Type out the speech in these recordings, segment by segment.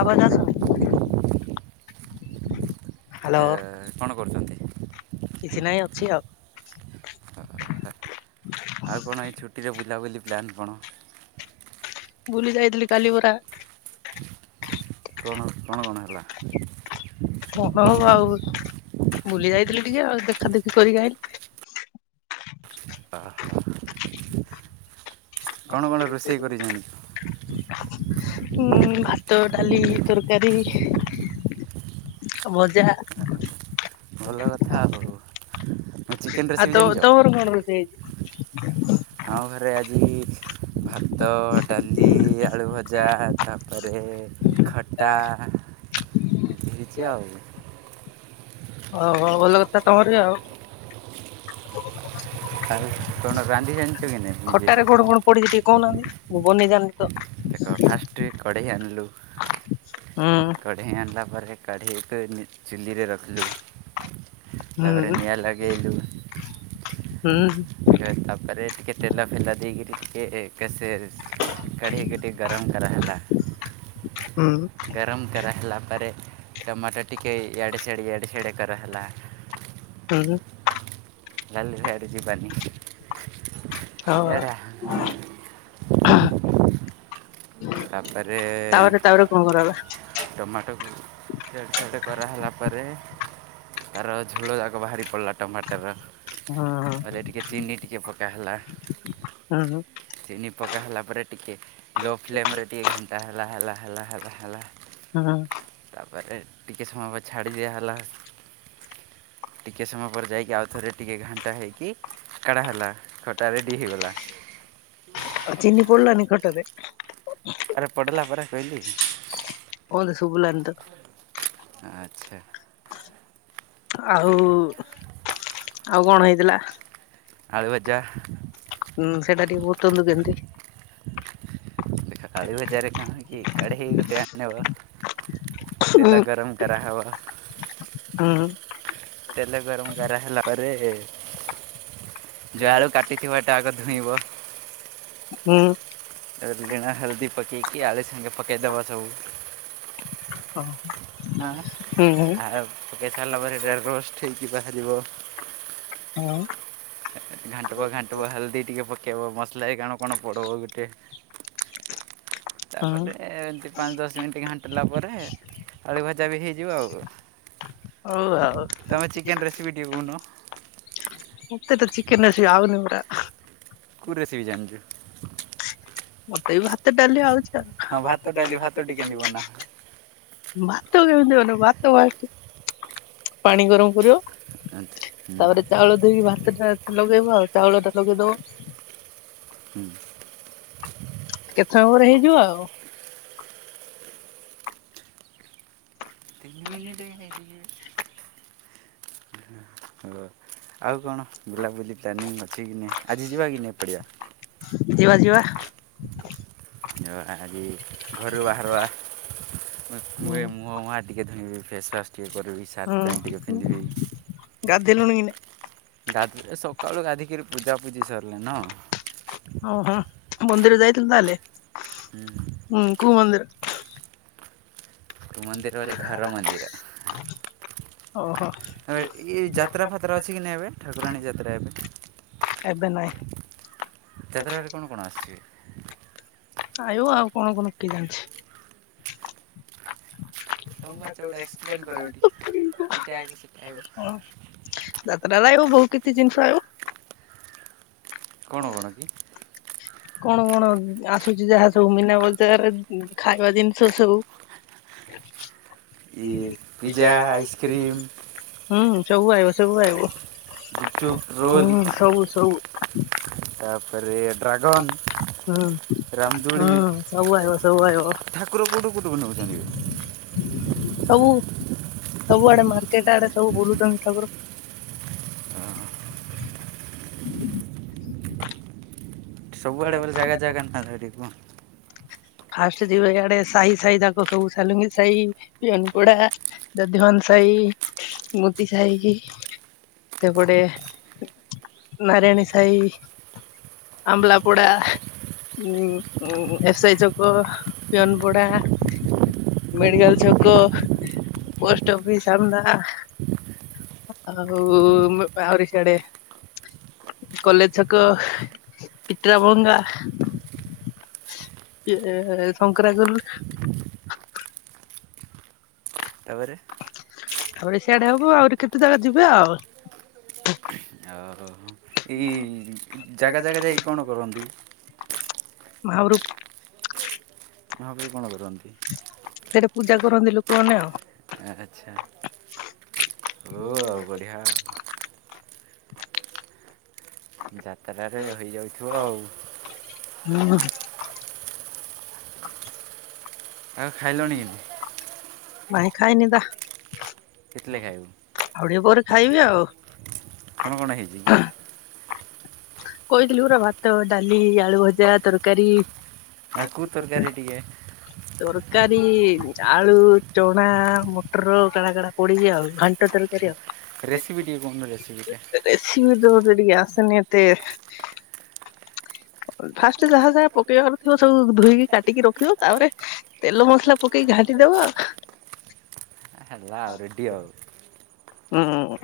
ଆବାଜ ଆସୁନି ହ୍ୟାଲୋ ଏ କଣ କରୁଛନ୍ତି? କିଛି ନାହିଁ ଅଛି ଆଉ। ହଁ ଆଉ କଣ ଏଇ ଛୁଟିରେ ବୁଲାବୁଲି ପ୍ଲାନ୍ କଣ? ବୁଲି ଯାଇଥିଲି କାଲି ପରା। କଣ କଣ କଣ ହେଲା? କଣ ହବ ଆଉ ବୁଲି ଯାଇଥିଲି ଟିକେ ଆଉ ଦେଖା ଦେଖି କରିକି ଆଇଲି। ଆହା କଣ କଣ ରୋଷେଇ କରିଚନ୍ତି? ଉଁ ଭାତ ଡାଲି ତରକାରୀ। ଭଜା ଭଲ କଥା ଆଉ ତୁମେ ଚିକେନ୍ ରେସିପି ଜାଣିଛ? ତୁମର କଣ ରୋଷେଇ ହେଇଛି? ଆମ ଘରେ ଆଜି ଭାତ ଡାଲି ଆଳୁ ଭଜା ତାପରେ ଖଟା ହଁ [inaudible] ଏମିତି ହେଇଛି ଆଉ ହଉ ହଉ ଭଲ କଥା ତମରି ଆଉ ଆଉ କ'ଣ ରାନ୍ଧି ଜାଣିଛ କି ନାହିଁ ନିଜେ ଖଟାରେ କଣ କଣ ପଡିଛି ଟିକେ କହୁନାହାନ୍ତି ମୁଁ ବନେଇ ଜାଣିନି ତ ଦେଖ ଫାଷ୍ଟରେ କଢ଼େଇ ଆଣିଲୁ ହୁଁ। କଢ଼େଇ ଆଣିଲା ପରେ କଢ଼େଇକୁ ନେ ଚୁଲିରେ ରଖିଲୁ। ତାପରେ ହୁଁ ନିଆଁ ଲଗେଇଲୁ। ହୁଁ। ହେ ତାପରେ ଟିକେ ତେଲ ଫେଲ ଦେଇକିରି ଟିକେ ଟେଷ୍ଟ କଢ଼େଇକୁ ଟିକେ ଗରମ କରାହେଲା। ହୁଁ ଗର ଗରମ କରାହେଲା ପରେ ଟମାଟୋ ଟିକେ ଇଆଡ଼େ ସିଆଡ଼େ ଇଆଡ଼େ ସିଆଡ଼େ କରାହେଲା। ତୋର କାଲି ସିଆଡେ ଯିବାନି। ଆଉ ଆ। ଇଆଡ଼େ ତାପରେ ତାପରେ ତାପରେ କଣ କରାହେଲା? ଟମାଟୋକୁ ଛେଡ଼୍ ଛେଡ଼ କରାହେଲା ପରେ ତାର ଝୋଳ ଯାକ ବାହାରି ପଡିଲା। ଟମାଟର ହୁଁ ବୋଇଲେ ଟିକେ ଚିନି ଟିକେ ପକା ହେଲା। ହୁଁ ଚିନି ପକା ହେଲା ପରେ ଟିକେ ଲୋ ଫ୍ଲେମରେ ଟିକେ ଘାଣ୍ଟା ହେଲା ହେଲା ହେଲା ହେଲା ହେଲା। ହଁ। ତାପରେ ଟିକେ ସମୟ ବା ଛାଡ଼ି ଦିଆହେଲା। ଟିକେ ସମୟ ପରେ ଯାଇକି ଆଉଥରେ ଟିକେ ଘାଣ୍ଟା ହେଇକି କାଢ଼ା ହେଲା। ଖଟା ରେଡି ହେଇଗଲା। ଆଉ ଚିନି ପଡ଼ିଲାନି ଖଟାରେ। ଆରେ ପଡ଼ିଲା ପରା କହିଲି। କୋଉଠି ସୁଭିଲାନି ତ। ଆଚ୍ଛା। ଆଉ ଆଉ କଣ ହେଇଥିଲା? ଆଳୁ ଭଜା। ହୁଁ ସେଟା ଟିକେ ବହୁତନ୍ତୁ କେମିତି? ଦେଖ ଆଳୁ ଭଜାରେ କଣ କି କଢ଼େଇ ଗୋଟେ ଆଣିବ ହୁଁ ତେଲ ଗରମ କରା ହେବ। ହୁଁ। ତେଲ ଗରମ କରା ହେଲା ପରେ ଯୋଉ ଆଳୁ କାଟିଥିବା ତା ଆଗ ଧୋଇବ। ହୁଁ। ତାପରେ ଲୁଣ ହଳଦୀ ପକେଇକି ଆଳୁ ସାଙ୍ଗେ ପକାଇଦେବା ସବୁ। ହଉ। ଆ ହୁଁ। ସାର ପକାଇ ସାରିଲା ପରେ ଏଇଟା ରୋଷ୍ଟ ହେଇକି ବାହାରିବ। ଆଉ। ଘାଣ୍ଟିବ ଘାଣ୍ଟିବ ହଳଦି ଟିକେ ପକେଇବ ମସଲା ବି କଣ କଣ ପଡିବ ଗୋଟେ। ତାପରେ ଏମିତି ପାଞ୍ଚ ଦଶ ମିନିଟ୍ ଘାଣ୍ଟିଲା ପରେ ଆଳୁ ଭଜା ବି ହେଇଯିବ ଆଉ। ହଉ ଆଉ ତମେ ଚିକେନ ରେସିପି ଟିକେ କହୁନ? ମତେ ତ ଚିକେନ ରେଶିପି ଆଉନି ପରା। କୋଉ ରେସିିପି ଜାଣିଚୁ? ମତେ ବି ଭାତ ଡାଲି ଆଉଛି ଆଉ ଭାତ ଡାଲି ଭାତ ଟିକେ ଭାତ କେମିତି ବନେଇବ ଭାତ ବାଲ୍ଟି ପାଣି ଗରମ କରିବ ତାପରେ ଚାଉଳ ତାପରେ ଦେଇ କି [unintelligible] ଆଉ। ଚାଉଳଟା [inaudible] କେତେ ସମୟ ପରେ ହେଇଯିବ ଆଉ ତିନି ହ ଆଉ କଣ ବୁଲାବୁଲି ପ୍ଲାନିଙ୍ଗ ଅଛି କି ନାହିଁ ଆଜି ଯିବା କି ନାଇ ପଡ଼ିଆ? ଯିବା ଯିବା। ଆଜି ଘରୁ ବାହାରୁଆ ମୁ ହୁଁ ମୁହଁ ମୁହାଁ ଟିକେ ଧୋଇଁବି। ଫେସୱାସ୍ ଟିକେ କରିବି। ସାର୍ଟ ପ୍ୟାଣ୍ଟ ଟିକେ ପିନ୍ଧିବି। ଗାଧେଇଲୁଣି କି ନାଇଁ? ଗାଧେ ସକାଳୁ ଗାଧିକିରି ପୂଜାପୂଜି ସାରିଲେ ନ। ଓ ହୋ ମନ୍ଦିର ଯାଇଥିଲୁ ତାହେଲେ? ହୁଁ। ହୁଁ କୋଉ ମନ୍ଦିର? ମନ୍ଦିର ମାନେ ଘର ମନ୍ଦିର। ଓହୋ ଏ ଯାତ୍ରା ଫାତ୍ରା ଅଛି କି ନାହି ଏବେ ଠାକୁରାଣୀ ଯାତ୍ରା ଏବେ। ଏବେ ନାହିଁ। ଯାତ୍ରାରେ କଣ କଣ ଆସିଛି? ଖାଇବ ଆଉ କଣ କଣ କିଏ ଜାଣିଛି? ତମେ ବା ଯୋଉଟା ଏକ୍ସପ୍ଲେନ୍ କରିବ ଟିକେ [unintelligible] ଏଇଟା ଆଇବ ସେଟା ଆଇବ ଯାତ୍ରା ରହିବ ବହୁତ କିଛି ଜିନିଷ ଆଇବ। କଣ ହେଲା କି? କଣ କଣ ଆସୁଛି ଯାହା ସବୁ ମୀନା ବଜାରରେ ଖାଇବା ଜିନିଷ ସବୁ। ଇ ଏ ପିଜା ଆଇସ୍କ୍ରିମ୍। ହୁଁ ସବୁ ଆଇବ ସବୁ ଆଇବ। ଗୁପଚୁପ ରୋଲ ହୁଁ ସବୁ ସବୁ ତାପରେ ଡ୍ରାଗନ ହୁଁ ହୁଁ ସବୁ ଆଇବ ସବୁ ଆଇବ। ଠାକୁର କୋଉଠୁ କୋଉଠୁକୁ ନେଉଛନ୍ତି ସବୁ ସବୁ ଆଡେ ମାର୍କେଟ ଆଡେ ସବୁ ବୁଲୁଛନ୍ତି ଠାକୁର। ସବୁଆଡେ ବେଲେ ଜାଗା ଜାଗା ଟିକେ କୁହନ୍ତୁ? ଫାଷ୍ଟ ଯିବ ଇଆଡେ ସାହି ସାହି ତାକୁ ସବୁ ସାଲୁଙ୍ଗି ସାହି ୟନପଡା। ଯଧିବାମନ ସାହି ମୋତି ସାହିକି ସେପଟେ ନାରାୟଣୀ ସାହି। ଆମ୍ଳାପଡା ଉ ଏସାଇ ଛକ ପିଅନ ପଡା ମେଡିକାଲ ଛକ ପୋଷ୍ଟ ଅଫିସ ସାମ୍ନା। ଆଉ ଆହୁରି ସ୍ୟାଡେ କଲେଜ ଛକ ପିଟ୍ରାଭଙ୍ଗା। [unintelligible] ତାପରେ? ତାପରେ ସିଆଡେ ହବ। ଆହୁରି କେତେ ଜାଗା ଯିବେ ଆଉ? ଆଉ ଏଇ [inaudible] ଜାଗା ଜାଗା ଯାଇ କଣ କରନ୍ତି? ମହାପ୍ରଭୁ ମହାପ୍ରଭୁ କଣ କରୁଚନ୍ତି? ସେଟା ପୂଜା କରନ୍ତି ଲୋକମାନେ ଆଉ। ଆଚ୍ଛା ହଉ ଆଉ ବଢ଼ିଆ। ଯାତ୍ରାରେ ରହିଯାଉଥିବ ଆଉ। [unintelligible] ଆଉ ଖାଇଲଣି? ନାଇଁ ଖାଇନିି ବା। କେତେବେଳେ ଖାଇବୁ? ଆଉ ଟିକେ ପରେ ଖାଇବି ଆଉ। କଣ କଣ ହେଇଚି କି? କହିଥିଲି ପରା ଭାତ, ଡାଲି, ଆଳୁ ଭଜା, ତରକାରୀ। ଆଉ କେଉଁ ତରକାରୀ ଟିକେ [unintelligible] ତରକାରୀ ଆଳୁ ଚଣା ମଟର [unintelligible] ପୋଡିଚି ଆଉ ଘାଣ୍ଟ ତରକାରୀ ଆଉ। ରେସିପି ଟିକେ କହୁନ ରେସିପି ଟିକେ। ରେସିପି ବି ତ ମୋତେ ଟିକେ ଆସେନି ଏତେ ଫାଷ୍ଟ ଯାହା ଯାହା ପକେଇବାରଥିବ ସବୁ ଧୋଇକି କାଟିକି ରଖିବ ତାପରେ ତେଲ ମସଲା ପକେଇକି ଘାଣ୍ଟି ଦବ ଆଉ। ହେଲା ଆଉ ରେଡ଼ି ଆଉ। ହୁଁ ହୁଁ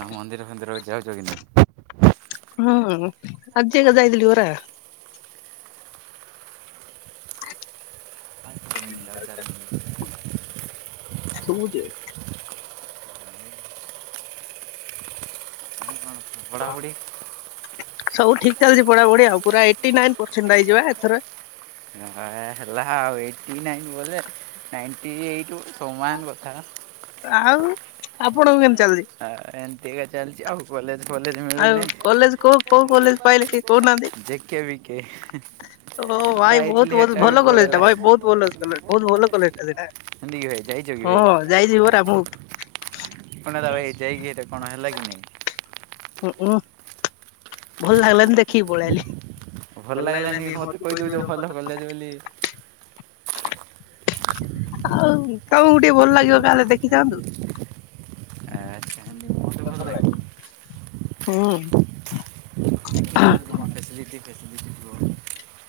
ଆଉ ମନ୍ଦିର ଫନ୍ଦିରକୁ ଯାଉଚ କି ନାହିଁ? ହୁଁ ଆଜି ଏକା ଯାଇଥିଲି ପରା। [inaudible] [inaudible] [unintelligible] ଆଉ କ'ଣ ପଢ଼ାପଢ଼ି ସବୁ ଠିକ୍ ଚାଲିଚି ପଢା ପଢି ଆଉ ପୁରା ଏଇଟି ନାଇନ୍ ପରସେଣ୍ଟ ଆଇଯିବା ଏଥର। [unintelligible] ହେଲା ଆଉ ଏଇଟି ନାଇନ୍ ବେଲେ ନାଇଣ୍ଟି ଏଇଟ୍ ସମାନ କଥା। ଆଉ ଆପଣଙ୍କୁ କେମିତି [unintelligible] ଆ ଏମତିକା ଚାଲିଚି ଆଉ। କଲେଜ ଫଲେଜ ଆଉ ମିଳୁନି କଲେଜ କୋଉ କୋଉ କଲେଜ ପାଇଲେ କି? ଯେକେ ବିକେ ଓ ଭାଇ ବହୁତ ଭଲ ଭଲ କଲେଜଟା ଭାଇ ବହୁତ ଭଲ କଲେଜ ବହୁତ ଭଲ କଲେଜଟା ସେଇଟା। ଏମିତିକି ଭାଇ ଯାଇଚ କି ଭାଇ? ହଁ ଯାଇଛି ପରା ମୁଁ କଣ ହେଲା ଭାଇକି ଯାଇକି ଏଇଟା କଣ ହେଲା କି? [unintelligible] ଭଲ ଲାଗିଲାନି ଦେଖିକି ପଳେଇଆଇଲି। ଭଲ ଲାଗିଲାନି ମୋତେ ମତେ କହିଦେଉଛ କହିଦ ଭଲ କଲେଜ ବୋଲି [unintelligible] ଆଉ ତମକୁ ଟିକେ ଭଲ ଲାଗିବ କାଳେ ଦେଖିଥାନ୍ତୁ? ଆଚ୍ଛା ହେନ୍ତି ମତେ ମୋତେ ଲାଗିବ ଭଲ ଲାଗେ। ହୁଁ ଆଃ ଫାସିଲିଟି ଫାସିଲିଟି [unintelligible]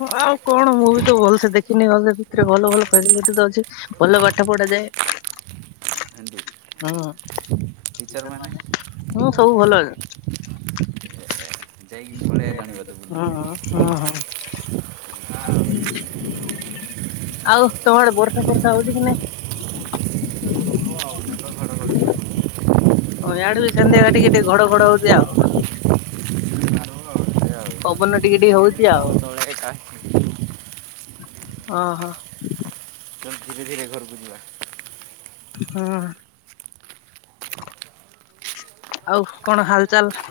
ହଁ ଆଉ କଣ ମୁଁ ବି ତ ଭଲ ସେ ଦେଖିନି ଭଲ ସେ ଭିତରେ ଭଲ ଭଲ ଫାସିଲିଟି ତ ଅଛି। ଭଲ ପାଠ ପଢ଼ାଯାଏ ହେନ୍ତି ହଁ। ଟିଚର ଟିଚର୍ମାନେ ମାନେ ହୁଁ ସବୁ ଭଲ ଅ। ଏ, ଯାଇକି ପଳେଇ ହୁଁ ଆଇଲାଣି ବୋଧେ ବୁଲିକି ହୁଁ ହୁଁ ହୁଁ। ଆଉ ତମଆଡେ ବର୍ଷା ଫର୍ଷା ହଉଛି କି ନାଇ? ହବ ଆଉ ମେଘ ଘଡଘଡି ସହ। ହଁ ୟାଡେ ବି ସେମିତିଆ ଟିକେ ଟିକେ ଘଡ ଘଡ ହଉଛି ଆଉ। ଆଉ ପବନ ଟିକେ ଟିକେ ଇଏଟ୍ରି ହଉଛି ଆଉ। [unintelligible] ଅ ହଁ। ଚଲ ଧୀରେ ଧୀରେ ଘରକୁ ଯିବା ହଁ ଆଉ କଣ ହାଲଚାଲ?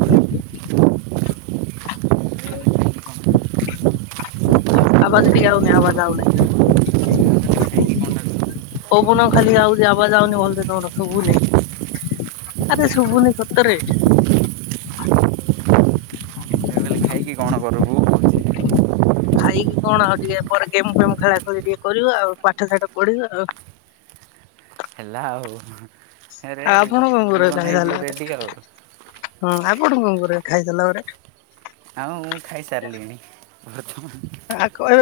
[inaudible] ଆବାଜ ଟିକେ ଆଉନେଇ ଆବାଜ ଆଉନି। ଖାଇକି କ'ଣ ପବନ ଖାଲି ଆଉଛି ଆବାଜ ଆଉନି ଭଲ ସେ ତମର ଶୁବୁନି। ଆରେ ଶୁଭୁନି ସତରେ। କହିଲେ ଖାଇକି କଣ କରିବୁ? ଖାଇକି କଣ ଆଉ ଟିକେ ପରେ ଗେମ ଫେମ ଖେଳା ଖେଳି ଟିକେ କରିବା ଆଉ ପାଠ ସାଠ ପଢିବ ଆଉ। ଯା ହୋଉ। ଆଉ କଣ [unintelligible] ତାହେଲେ। ରେଡ଼ି ଆଉ ହୁଁ ଆପଣ କଁ କରିବେ ଖାଇସାରିଲା ପରେ? ଆଉ ମୁଁ ଖାଇସାରିଲିଣି ଭାତ। [unintelligible] ଏବେ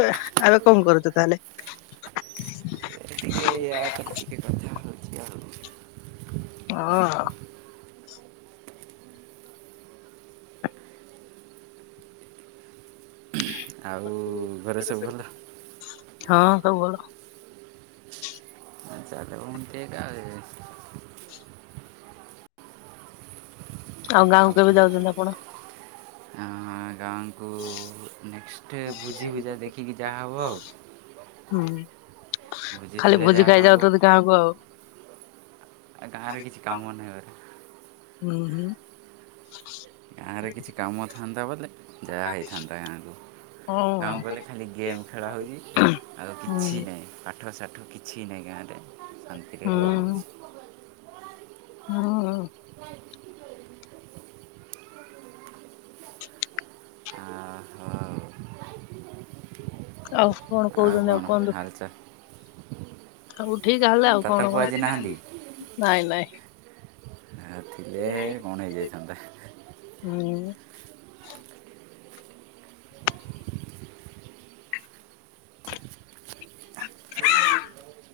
ଏବେ କଣ କରୁଚୁ ତାହେଲେ? ଏ ଆପରେ ଟିକେ କଥା ହଉଚି ଆଉ। ଅ। ଆଉ ଘରେ ସବୁ ଭଲ [unintelligible] ହଁ ସବୁ ଭଲ। [unintelligible] ଆଉ ଗାଁକୁ କେବେ ଯାଉଚନ୍ତି ଆପଣ? ଆଁ ଗାଁଙ୍କୁ ନେକ୍ସଟ ଭୋଜି ଭୁଜା ଦେଖିକି ଯାହାହବ ଆଉ। ହୁଁ, ଖାଲି ବୁଝିଥିଲେ ଭୋଜି ଯାହା ହବ ଖାଇଯାଉଚନ୍ତି ଗାଁ କୁ ଆଉ। ଆଉ ଗାଁରେ କିଛି କାମ ନାହିଁ ଗରେ। ହୁଁ ହୁଁ। ଗାଁରେ କିଛି କାମ ଥାଆନ୍ତା ଭଲେ ଯାହା ହେଇଥାନ୍ତା ଗାଁକୁ। ଗାଁକୁ ଗଲେ ଖାଲି ଗେମ୍ ଖେଳା ହଉଛି ଆଉ ହୁଁ କିଛି ନାହିଁ। ପାଠ ସାଠ କିଛି ନାହିଁ ଗାଁରେ ଶାନ୍ତିରେ ରୁଆ ହଉଛି। ହଁ ଅ। ଆଉ କଣ [unintelligible] ଆଉ କହୁଛନ୍ତି କଣ ହାଲଚାଲ? ସବୁ ଠିକ ହେଲେ ଆଉ ଦାଦା କଣ କଣ ପୁଅ ଆଜି [unintelligible] ନାଇଁ ନାଇଁ। ଆ ଥିଲେ କଣ ହେଇଯାଇଥାନ୍ତା। ହୁଁ। [inaudible] [inaudible]